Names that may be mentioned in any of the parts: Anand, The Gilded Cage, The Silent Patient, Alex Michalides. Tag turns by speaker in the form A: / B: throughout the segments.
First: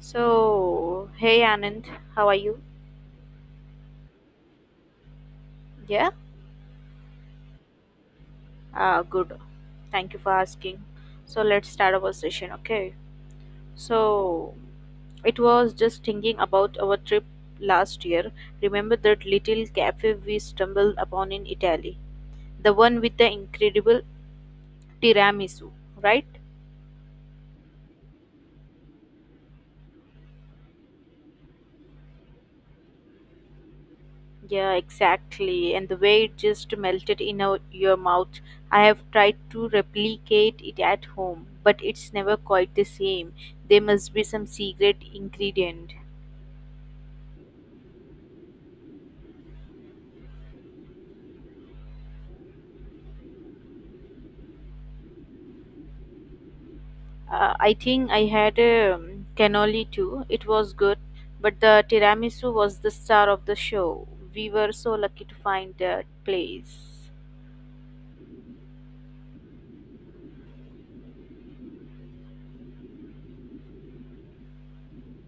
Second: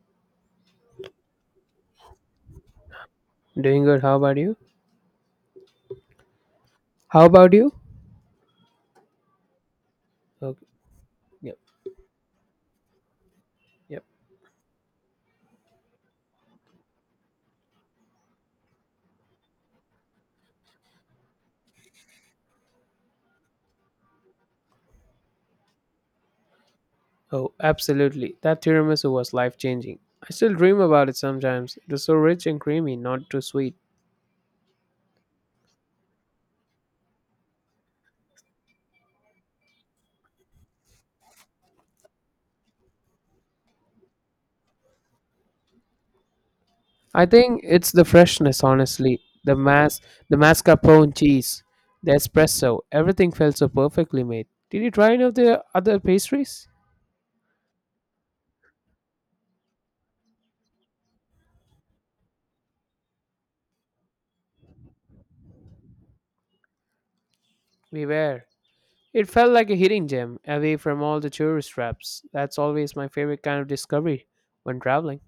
A: So, hey Anand, how are you?
B: Doing good. How about you?
A: Yeah,
B: How about you?
A: good. Thank you for
B: Okay.
A: asking. So,
B: Yep.
A: let's start our session, okay?
B: Yep.
A: So, it was just thinking about our trip last year. Remember that little cafe we stumbled upon in Italy? The one with the incredible tiramisu, right?
B: Oh, absolutely. That tiramisu was life changing. I still dream about it sometimes. It was so rich and creamy, not too sweet.
A: Yeah, exactly. And the way it just melted in your mouth. I have tried to replicate it at home, but it's never quite the same. There must be some secret ingredient.
B: I think it's the freshness, honestly. The mas, the mascarpone cheese, the espresso, everything felt so perfectly made. Did you try any of the other pastries?
A: I think I had a cannoli too. It was good, but the tiramisu was the star of the show. We were so lucky to find that place.
B: We were. It felt like a hidden gem, away from all the tourist traps. That's always my favorite kind of discovery when traveling.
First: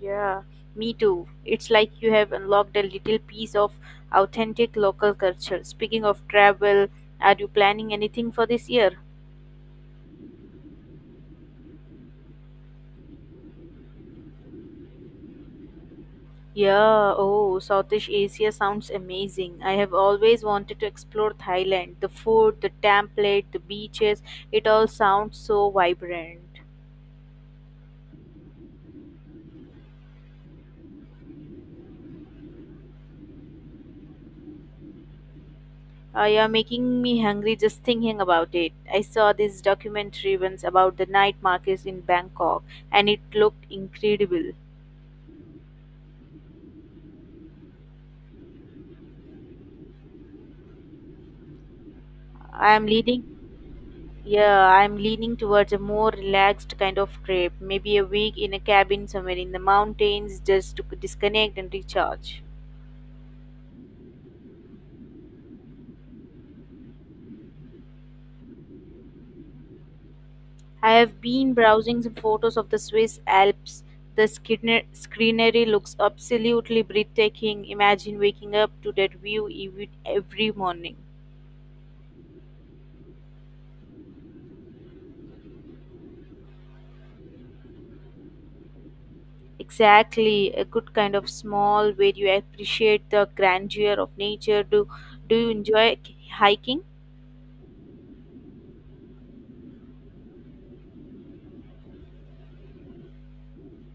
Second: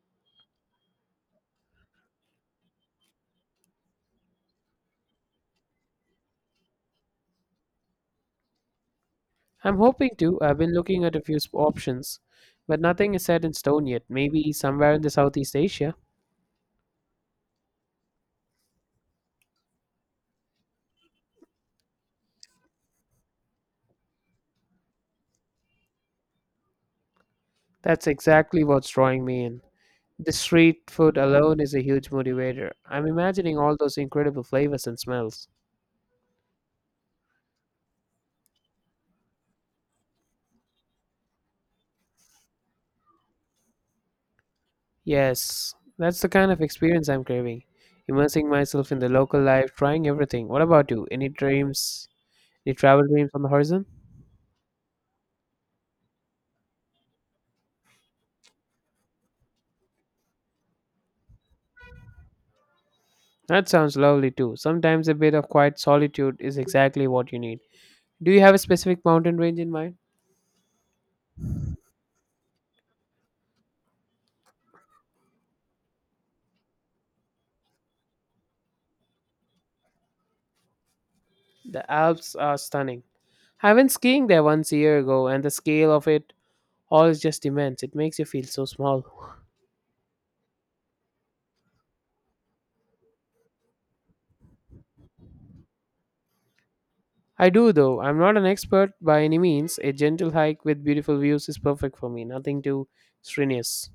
A: Yeah, me too. It's like you have unlocked a little piece of authentic local culture. Speaking of travel, are you planning anything for this year?
B: I'm hoping to. I've been looking at a few options, but nothing is set in stone yet. Maybe somewhere in the Southeast Asia.
A: Yeah, oh, Southeast Asia sounds amazing. I have always wanted to explore Thailand. The food, the template, the beaches, it all sounds so vibrant.
B: That's exactly what's drawing me in. The street food alone is a huge motivator. I'm imagining all those incredible flavors and smells.
A: You're making me hungry just thinking about it. I saw this documentary once about the night markets in Bangkok and it looked incredible.
B: Yes, that's the kind of experience I'm craving. Immersing myself in the local life, trying everything. What about you? Any dreams,
A: I
B: any
A: am
B: travel
A: leading
B: dreams on the horizon?
A: Yeah, I'm leaning towards a more relaxed kind of trip, maybe a week in a cabin somewhere in the mountains just to disconnect and recharge.
B: That sounds lovely too. Sometimes a bit of quiet solitude is exactly what you need. Do you have a specific mountain range in mind?
A: I have been browsing some photos of the Swiss Alps. The scenery looks absolutely breathtaking. Imagine waking up to that view every morning.
B: The Alps are stunning. I went skiing there once a year ago, and the scale of it all is just immense. It makes you feel so small.
A: Exactly, a good kind of small where you appreciate the grandeur of nature. Do you enjoy hiking?
B: I do, though. I'm not an expert by any means. A gentle hike with beautiful views is perfect for me, nothing too strenuous.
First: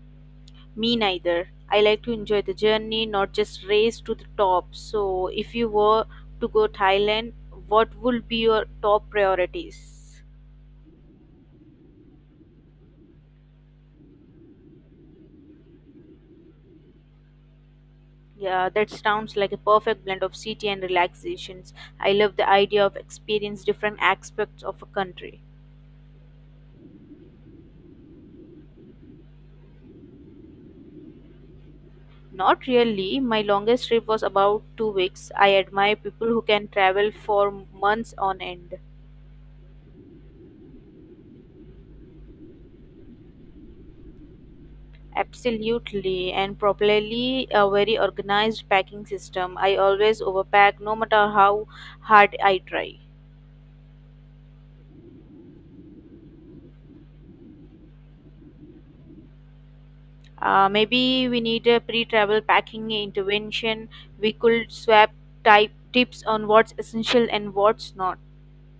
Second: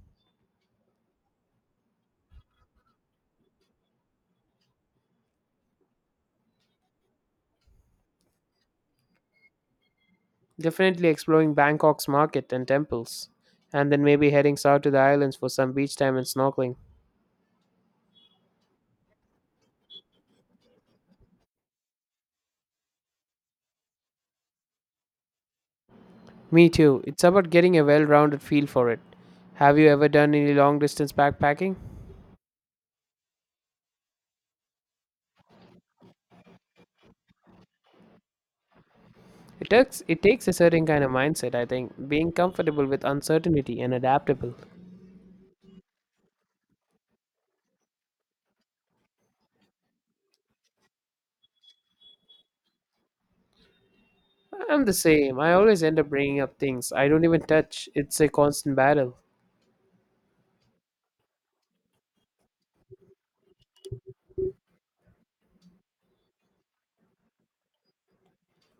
A: Me neither. I like to enjoy the journey, not just race to the top. So, if you were to go Thailand, what would be your top priorities?
B: Definitely exploring Bangkok's market and temples, and then maybe heading south to the islands for some beach time and snorkeling.
A: Yeah, that sounds like a perfect blend of city and relaxations. I love the idea of experience different aspects of a country.
B: Me too. It's about getting a well rounded feel for it. Have you ever done any long distance backpacking?
A: Not really. My longest trip was about 2 weeks. I admire people who can travel for months on end.
B: It takes a certain kind of mindset, I think, being comfortable with uncertainty and adaptable.
A: Absolutely, and probably a very organized packing system. I always overpack no matter how hard I try.
B: I'm the same. I always end up bringing up things I don't even touch. It's a constant battle.
A: Maybe we need a pre travel packing intervention. We could swap type tips on what's essential and what's not.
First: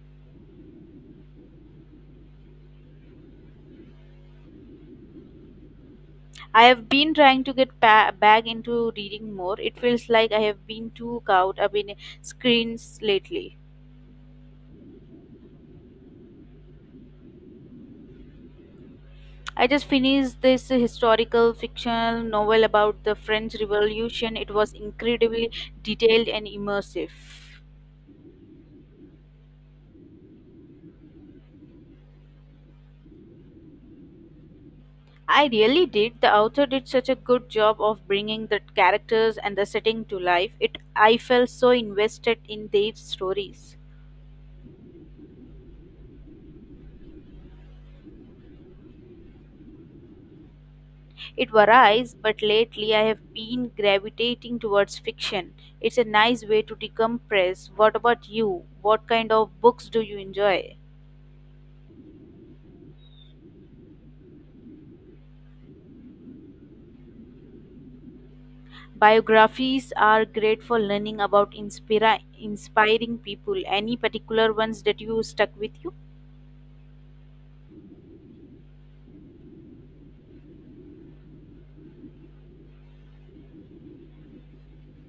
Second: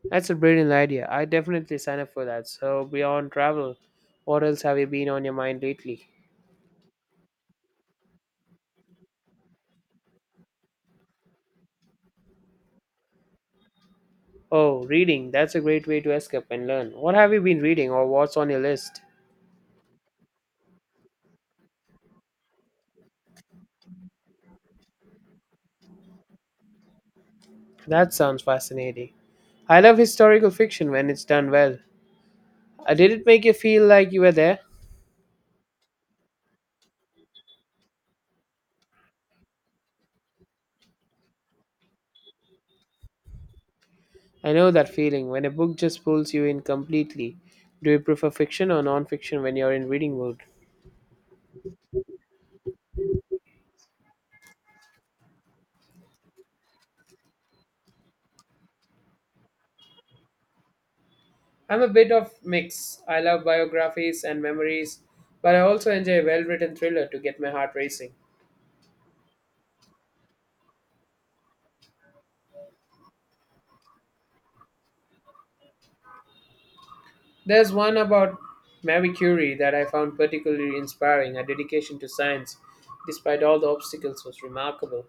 B: That's a brilliant idea. I definitely sign up for that. So beyond travel, what else have you been on your mind lately?
A: I have been trying to get back into reading more. It feels like I have been too caught up in screens lately.
B: Oh, reading. That's a great way to escape and learn. What have you been reading or what's on your list?
A: I just finished this historical fictional novel about the French Revolution. It was incredibly detailed and immersive.
B: That sounds fascinating. I love historical fiction when it's done well. Did it make you feel like you were there?
A: I really did. The author did such a good job of bringing the characters and the setting to life. It I felt so invested in their stories.
B: I know that feeling when a book just pulls you in completely. Do you prefer fiction or non-fiction when you're in reading mode?
A: It varies, but lately I have been gravitating towards fiction. It's a nice way to decompress. What about you? What kind of books do you enjoy?
B: I'm a bit of mix. I love biographies and memories, but I also enjoy a well-written thriller to get my heart racing.
A: Biographies are great for learning about inspiring people. Any particular ones that you stuck with you?
B: There's one about Marie Curie that I found particularly inspiring. Her dedication to science, despite all the obstacles, was remarkable.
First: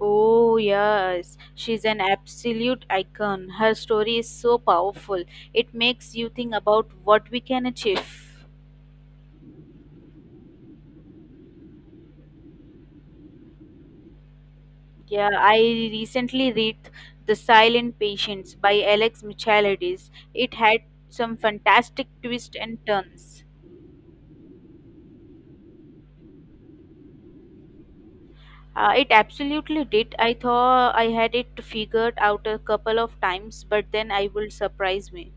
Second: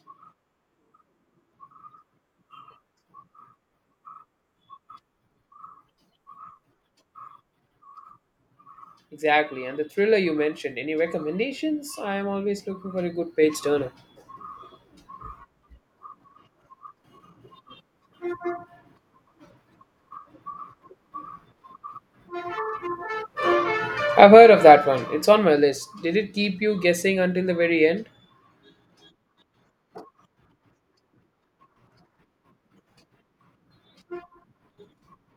A: Oh, yes. She's an absolute icon. Her story is so powerful. It makes you think about what we can achieve.
B: Exactly. And the thriller you mentioned, any recommendations? I am always looking for a good page turner.
A: Yeah, I recently read The Silent Patients by Alex Michalides. It had some fantastic twists and turns.
B: I've heard of that one. It's on my list. Did it keep you guessing until the very end?
A: It absolutely did. I thought I had it figured out a couple of times, but then I will surprise me.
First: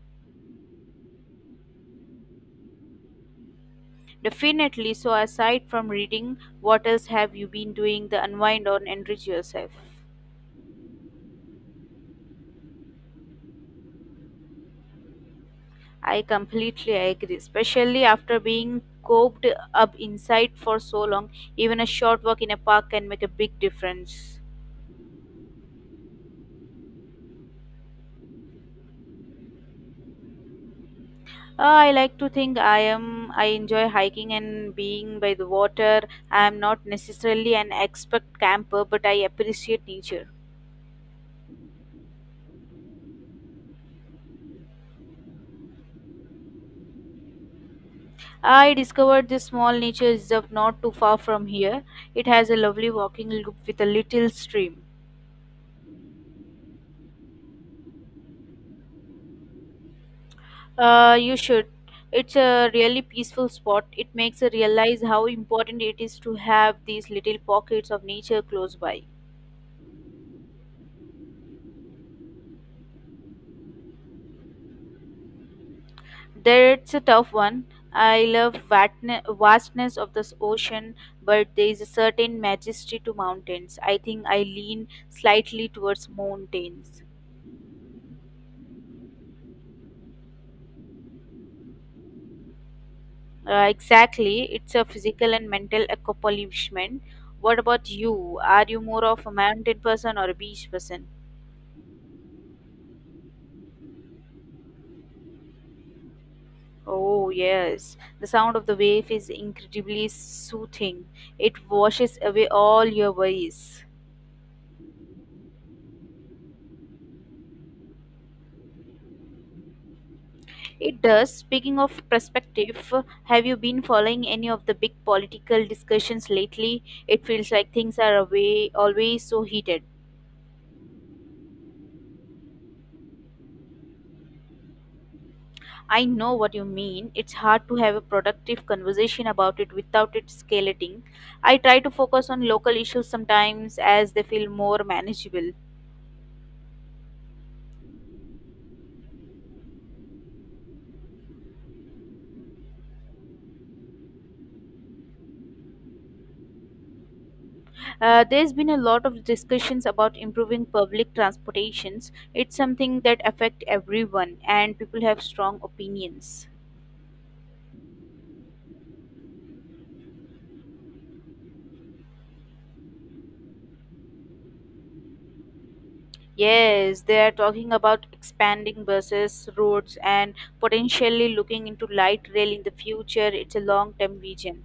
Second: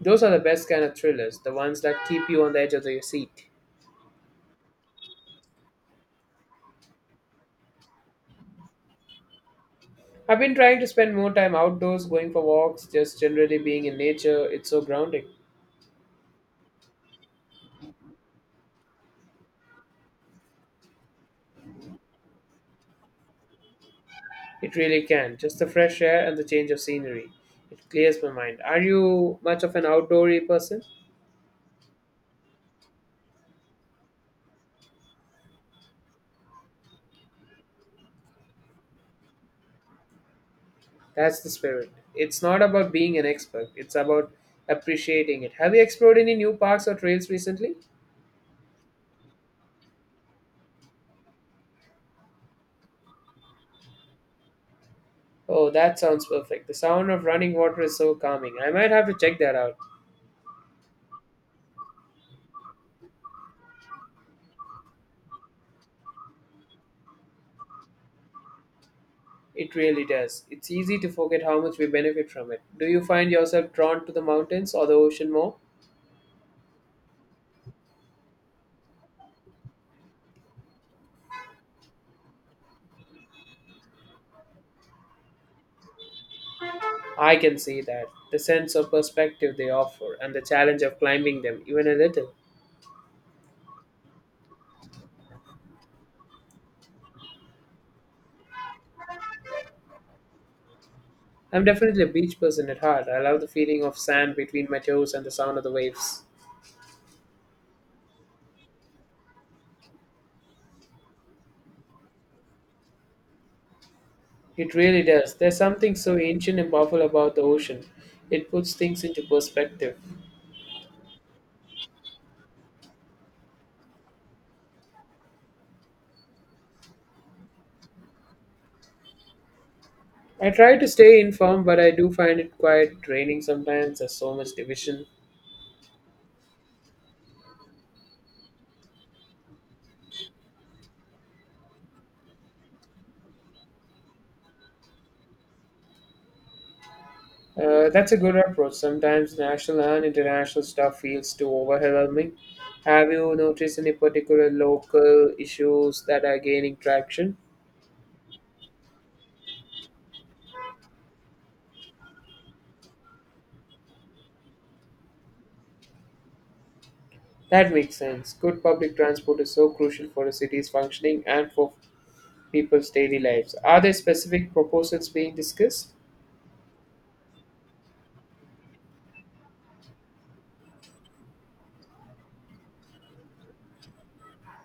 B: Those are the best kind of thrillers, the ones that keep you on the edge of your seat.
A: Definitely. So, aside from reading, what else have you been doing to unwind or enrich yourself?
B: I've been trying to spend more time outdoors, going for walks, just generally being in nature. It's so grounding.
A: I completely agree, especially after being cooped up inside for so long. Even a short walk in a park can make a big difference.
B: It really can. Just the fresh air and the change of scenery. It clears my mind. Are you much of an outdoory person?
A: I like to think I enjoy hiking and being by the water. I am not necessarily an expert camper, but I appreciate nature.
B: That's the spirit. It's not about being an expert, it's about appreciating it. Have you explored any new parks or trails recently?
A: I discovered this small nature reserve not too far from here. It has a lovely walking loop with a little stream.
B: Oh, that sounds perfect. The sound of running water is so calming. I might have to check that out.
A: You should. It's a really peaceful spot. It makes you realize how important it is to have these little pockets of nature close by.
B: It really does. It's easy to forget how much we benefit from it. Do you find yourself drawn to the mountains or the ocean more?
A: That's a tough one. I love vastness of this ocean, but there is a certain majesty to mountains. I think I lean slightly towards mountains.
B: I can see that. The sense of perspective they offer and the challenge of climbing them, even a little.
A: Exactly, it's a physical and mental accomplishment. What about you? Are you more of a mountain person or a beach person?
B: I'm definitely a beach person at heart. I love the feeling of sand between my toes and the sound of the waves.
A: Oh, yes. The sound of the wave is incredibly soothing. It washes away all your worries.
B: It really does. There's something so ancient and powerful about the ocean. It puts things into perspective.
A: It does. Speaking of perspective, have you been following any of the big political discussions lately? It feels like things are always so heated.
B: I try to stay informed, but I do find it quite draining sometimes. There's so much division.
A: I know what you mean. It's hard to have a productive conversation about it without it escalating. I try to focus on local issues sometimes as they feel more manageable.
B: That's a good approach. Sometimes national and international stuff feels too overwhelming. Have you noticed any particular local issues that are gaining traction?
A: There's been a lot of discussions about improving public transportations. It's something that affects everyone, and people have strong opinions.
B: That makes sense. Good public transport is so crucial for a city's functioning and for people's daily lives. Are there specific proposals being discussed?
A: Yes, they are talking about expanding buses, roads, and potentially looking into light rail in the future. It's a long term vision.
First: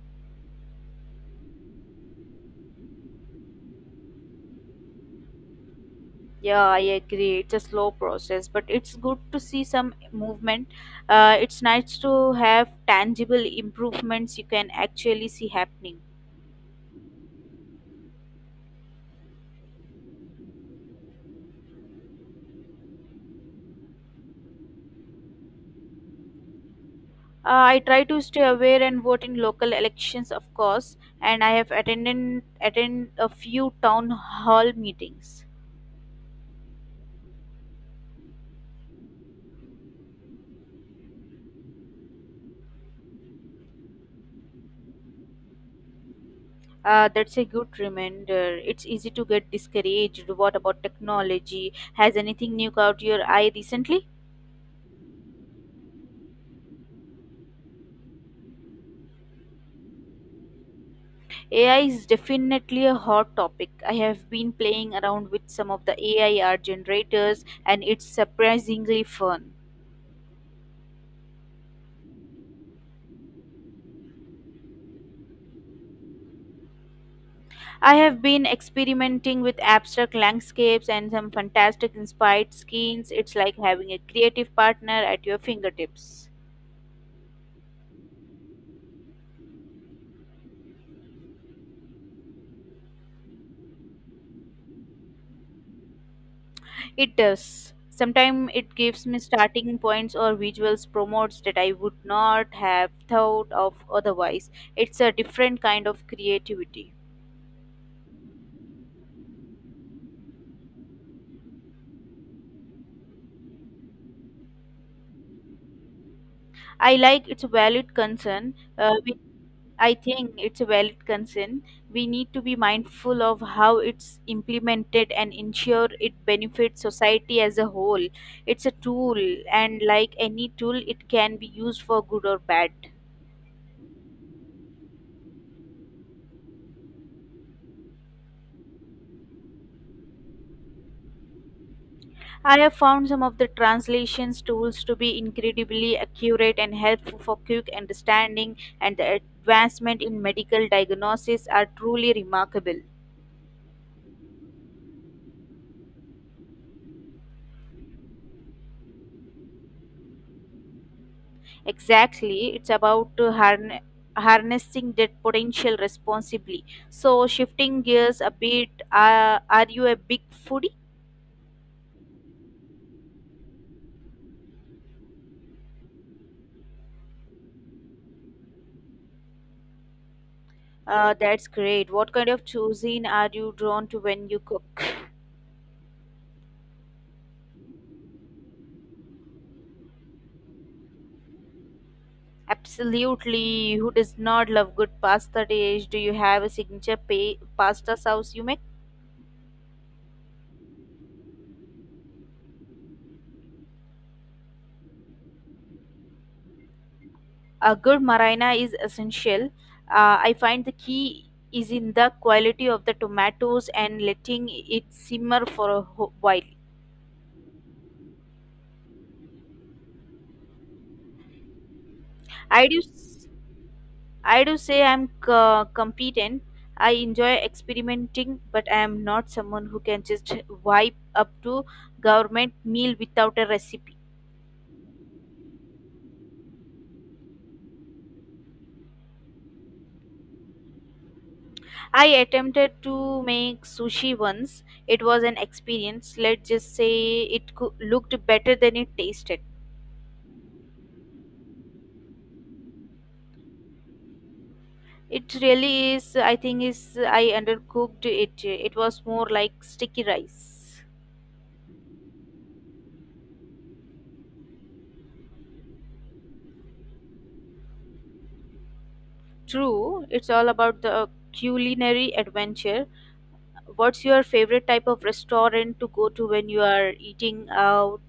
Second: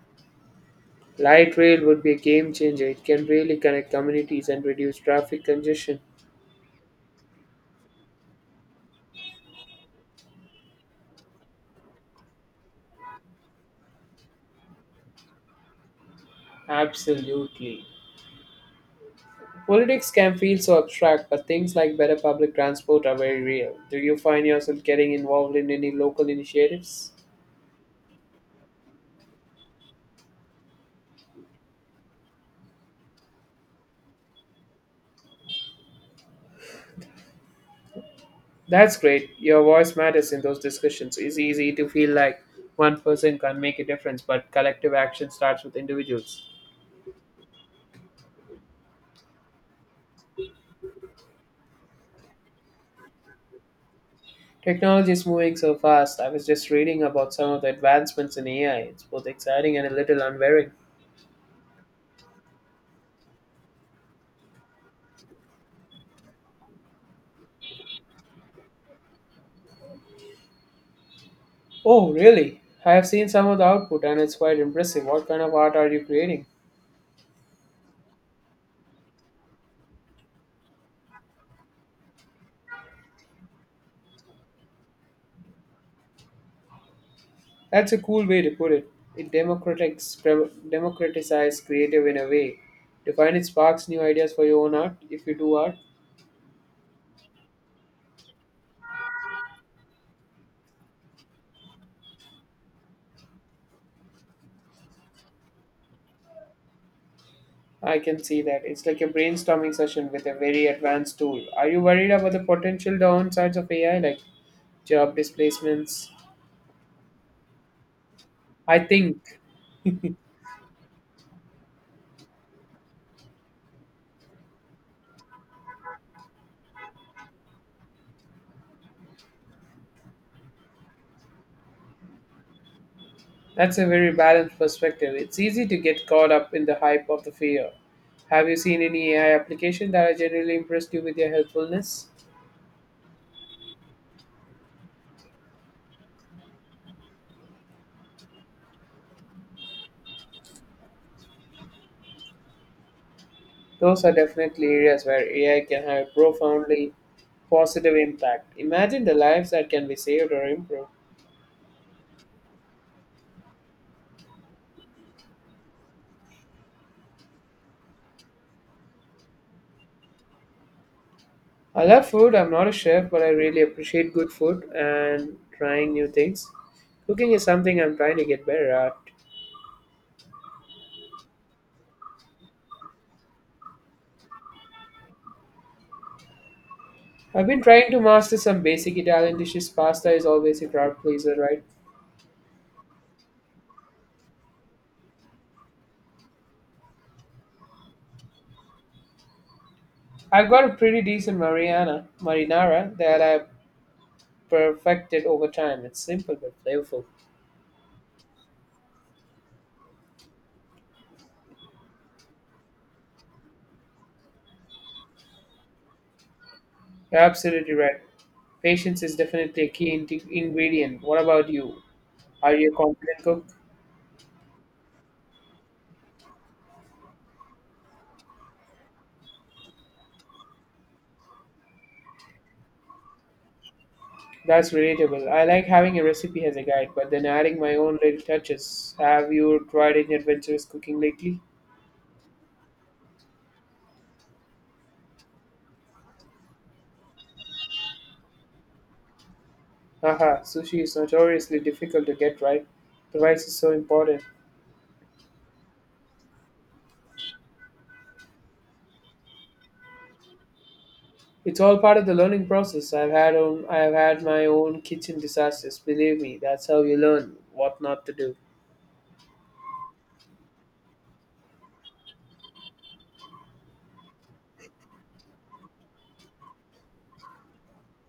B: Light rail would be a game changer. It can really connect communities and reduce traffic congestion.
A: Yeah, I agree. It's a slow process, but it's good to see some movement. It's nice to have tangible improvements you can actually see happening.
B: Absolutely. Politics can feel so abstract, but things like better public transport are very real. Do you find yourself getting involved in any local initiatives?
A: I try to stay aware and vote in local elections, of course, and I have attend a few town hall meetings.
B: That's great. Your voice matters in those discussions. It's easy to feel like one person can make a difference, but collective action starts with individuals.
A: That's a good reminder. It's easy to get discouraged. What about technology? Has anything new caught your eye recently?
B: Technology is moving so fast. I was just reading about some of the advancements in AI. It's both exciting and a little unwearing.
A: AI is definitely a hot topic. I have been playing around with some of the AI art generators, and it's surprisingly fun.
B: Oh, really? I have seen some of the output and it's quite impressive. What kind of art are you creating?
A: I have been experimenting with abstract landscapes and some fantastic inspired scenes. It's like having a creative partner at your fingertips.
B: That's a cool way to put it. It democratizes creative in a way. To find it sparks new ideas for your own art, if you do art,
A: It does. Sometimes it gives me starting points or visuals promotes that I would not have thought of otherwise. It's a different kind of creativity.
B: I can see that. It's like a brainstorming session with a very advanced tool. Are you worried about the potential downsides of AI, like job displacements?
A: I like it's a valid concern.
B: I think
A: I think it's a valid concern. We need to be mindful of how it's implemented and ensure it benefits society as a whole. It's a tool, and like any tool, it can be used for good or bad.
B: that's a very balanced perspective. It's easy to get caught up in the hype of the fear. Have you seen any AI application that are generally impressed you with their helpfulness?
A: I have found some of the translations tools to be incredibly accurate and helpful for quick understanding, and the advancement in medical diagnosis are truly remarkable.
B: Those are definitely areas where AI can have a profoundly positive impact. Imagine the lives that can be saved or improved.
A: Exactly, it's about to harnessing that potential responsibly. So, shifting gears a bit, are you a big foodie?
B: I love food. I'm not a chef, but I really appreciate good food and trying new things. Cooking is something I'm trying to get better at.
A: That's great. What kind of cuisine are you drawn to when you cook?
B: I've been trying to master some basic Italian dishes. Pasta is always a crowd pleaser, right?
A: Absolutely. Who does not love good pasta dish? Do you have a signature pasta sauce you make?
B: I've got a pretty decent Mariana marinara that I've perfected over time. It's simple but flavorful.
A: A good marina is essential. I find the key is in the quality of the tomatoes and letting it simmer for a while.
B: You're absolutely right. Patience is definitely a key ingredient. What about you? Are
A: I
B: you a
A: do,
B: confident
A: s-
B: cook?
A: I do say I'm competent. I enjoy experimenting, but I am not someone who can just wipe up to government meal without a recipe.
B: That's relatable. I like having a recipe as a guide, but then adding my own little touches. Have you tried any adventurous cooking lately?
A: I attempted to make sushi once. It was an experience. Let's just say it looked better than it tasted.
B: Haha, sushi is notoriously difficult to get right. The rice is so important.
A: It really is. I think is I undercooked it. It was more like sticky rice.
B: It's all part of the learning process. I've had my own kitchen disasters. Believe me, that's how you learn what not to do.
A: True, it's all about the culinary adventure. What's your favorite type of restaurant to go to when you are eating out?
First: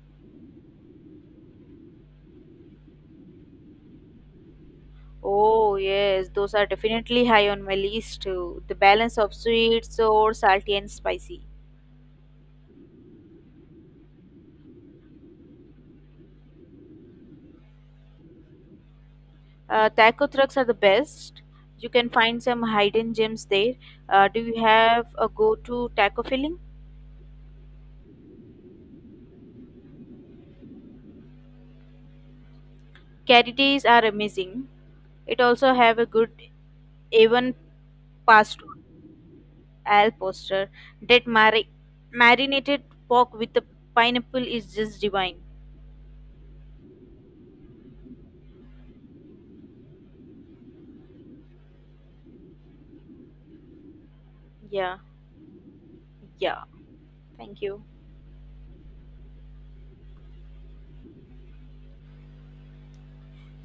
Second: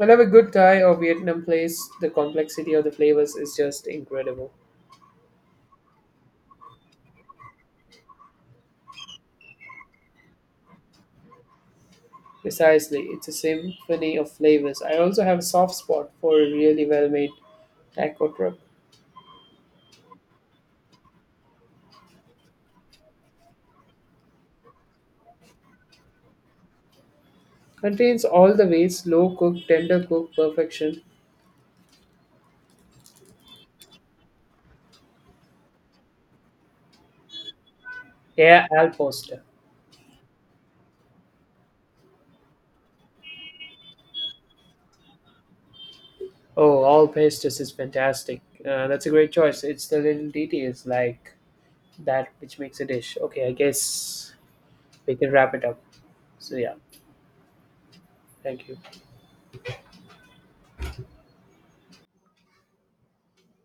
B: I love a good Thai or Vietnam place. The complexity of the flavors is just incredible.
A: Oh yes, those are definitely high on my list too. The balance of sweet, sour, salty, and spicy.
B: Precisely, it's a symphony of flavors. I also have a soft spot for a really well-made taco truck.
A: Taco trucks are the best. You can find some hidden gems there. Do you have a go-to taco filling?
B: Contains all the ways slow cook, tender cook, perfection.
A: Curry days are amazing. It also have a good A1 pasta,
B: Yeah, Al Poster.
A: al poster. That marinated pork with the pineapple is just divine.
B: Oh, all pastas is fantastic. That's a great choice. It's the little details like that which makes a dish. Okay, I guess
A: Yeah,
B: we can wrap it up. So
A: yeah.
B: yeah,
A: Thank you.
B: thank you.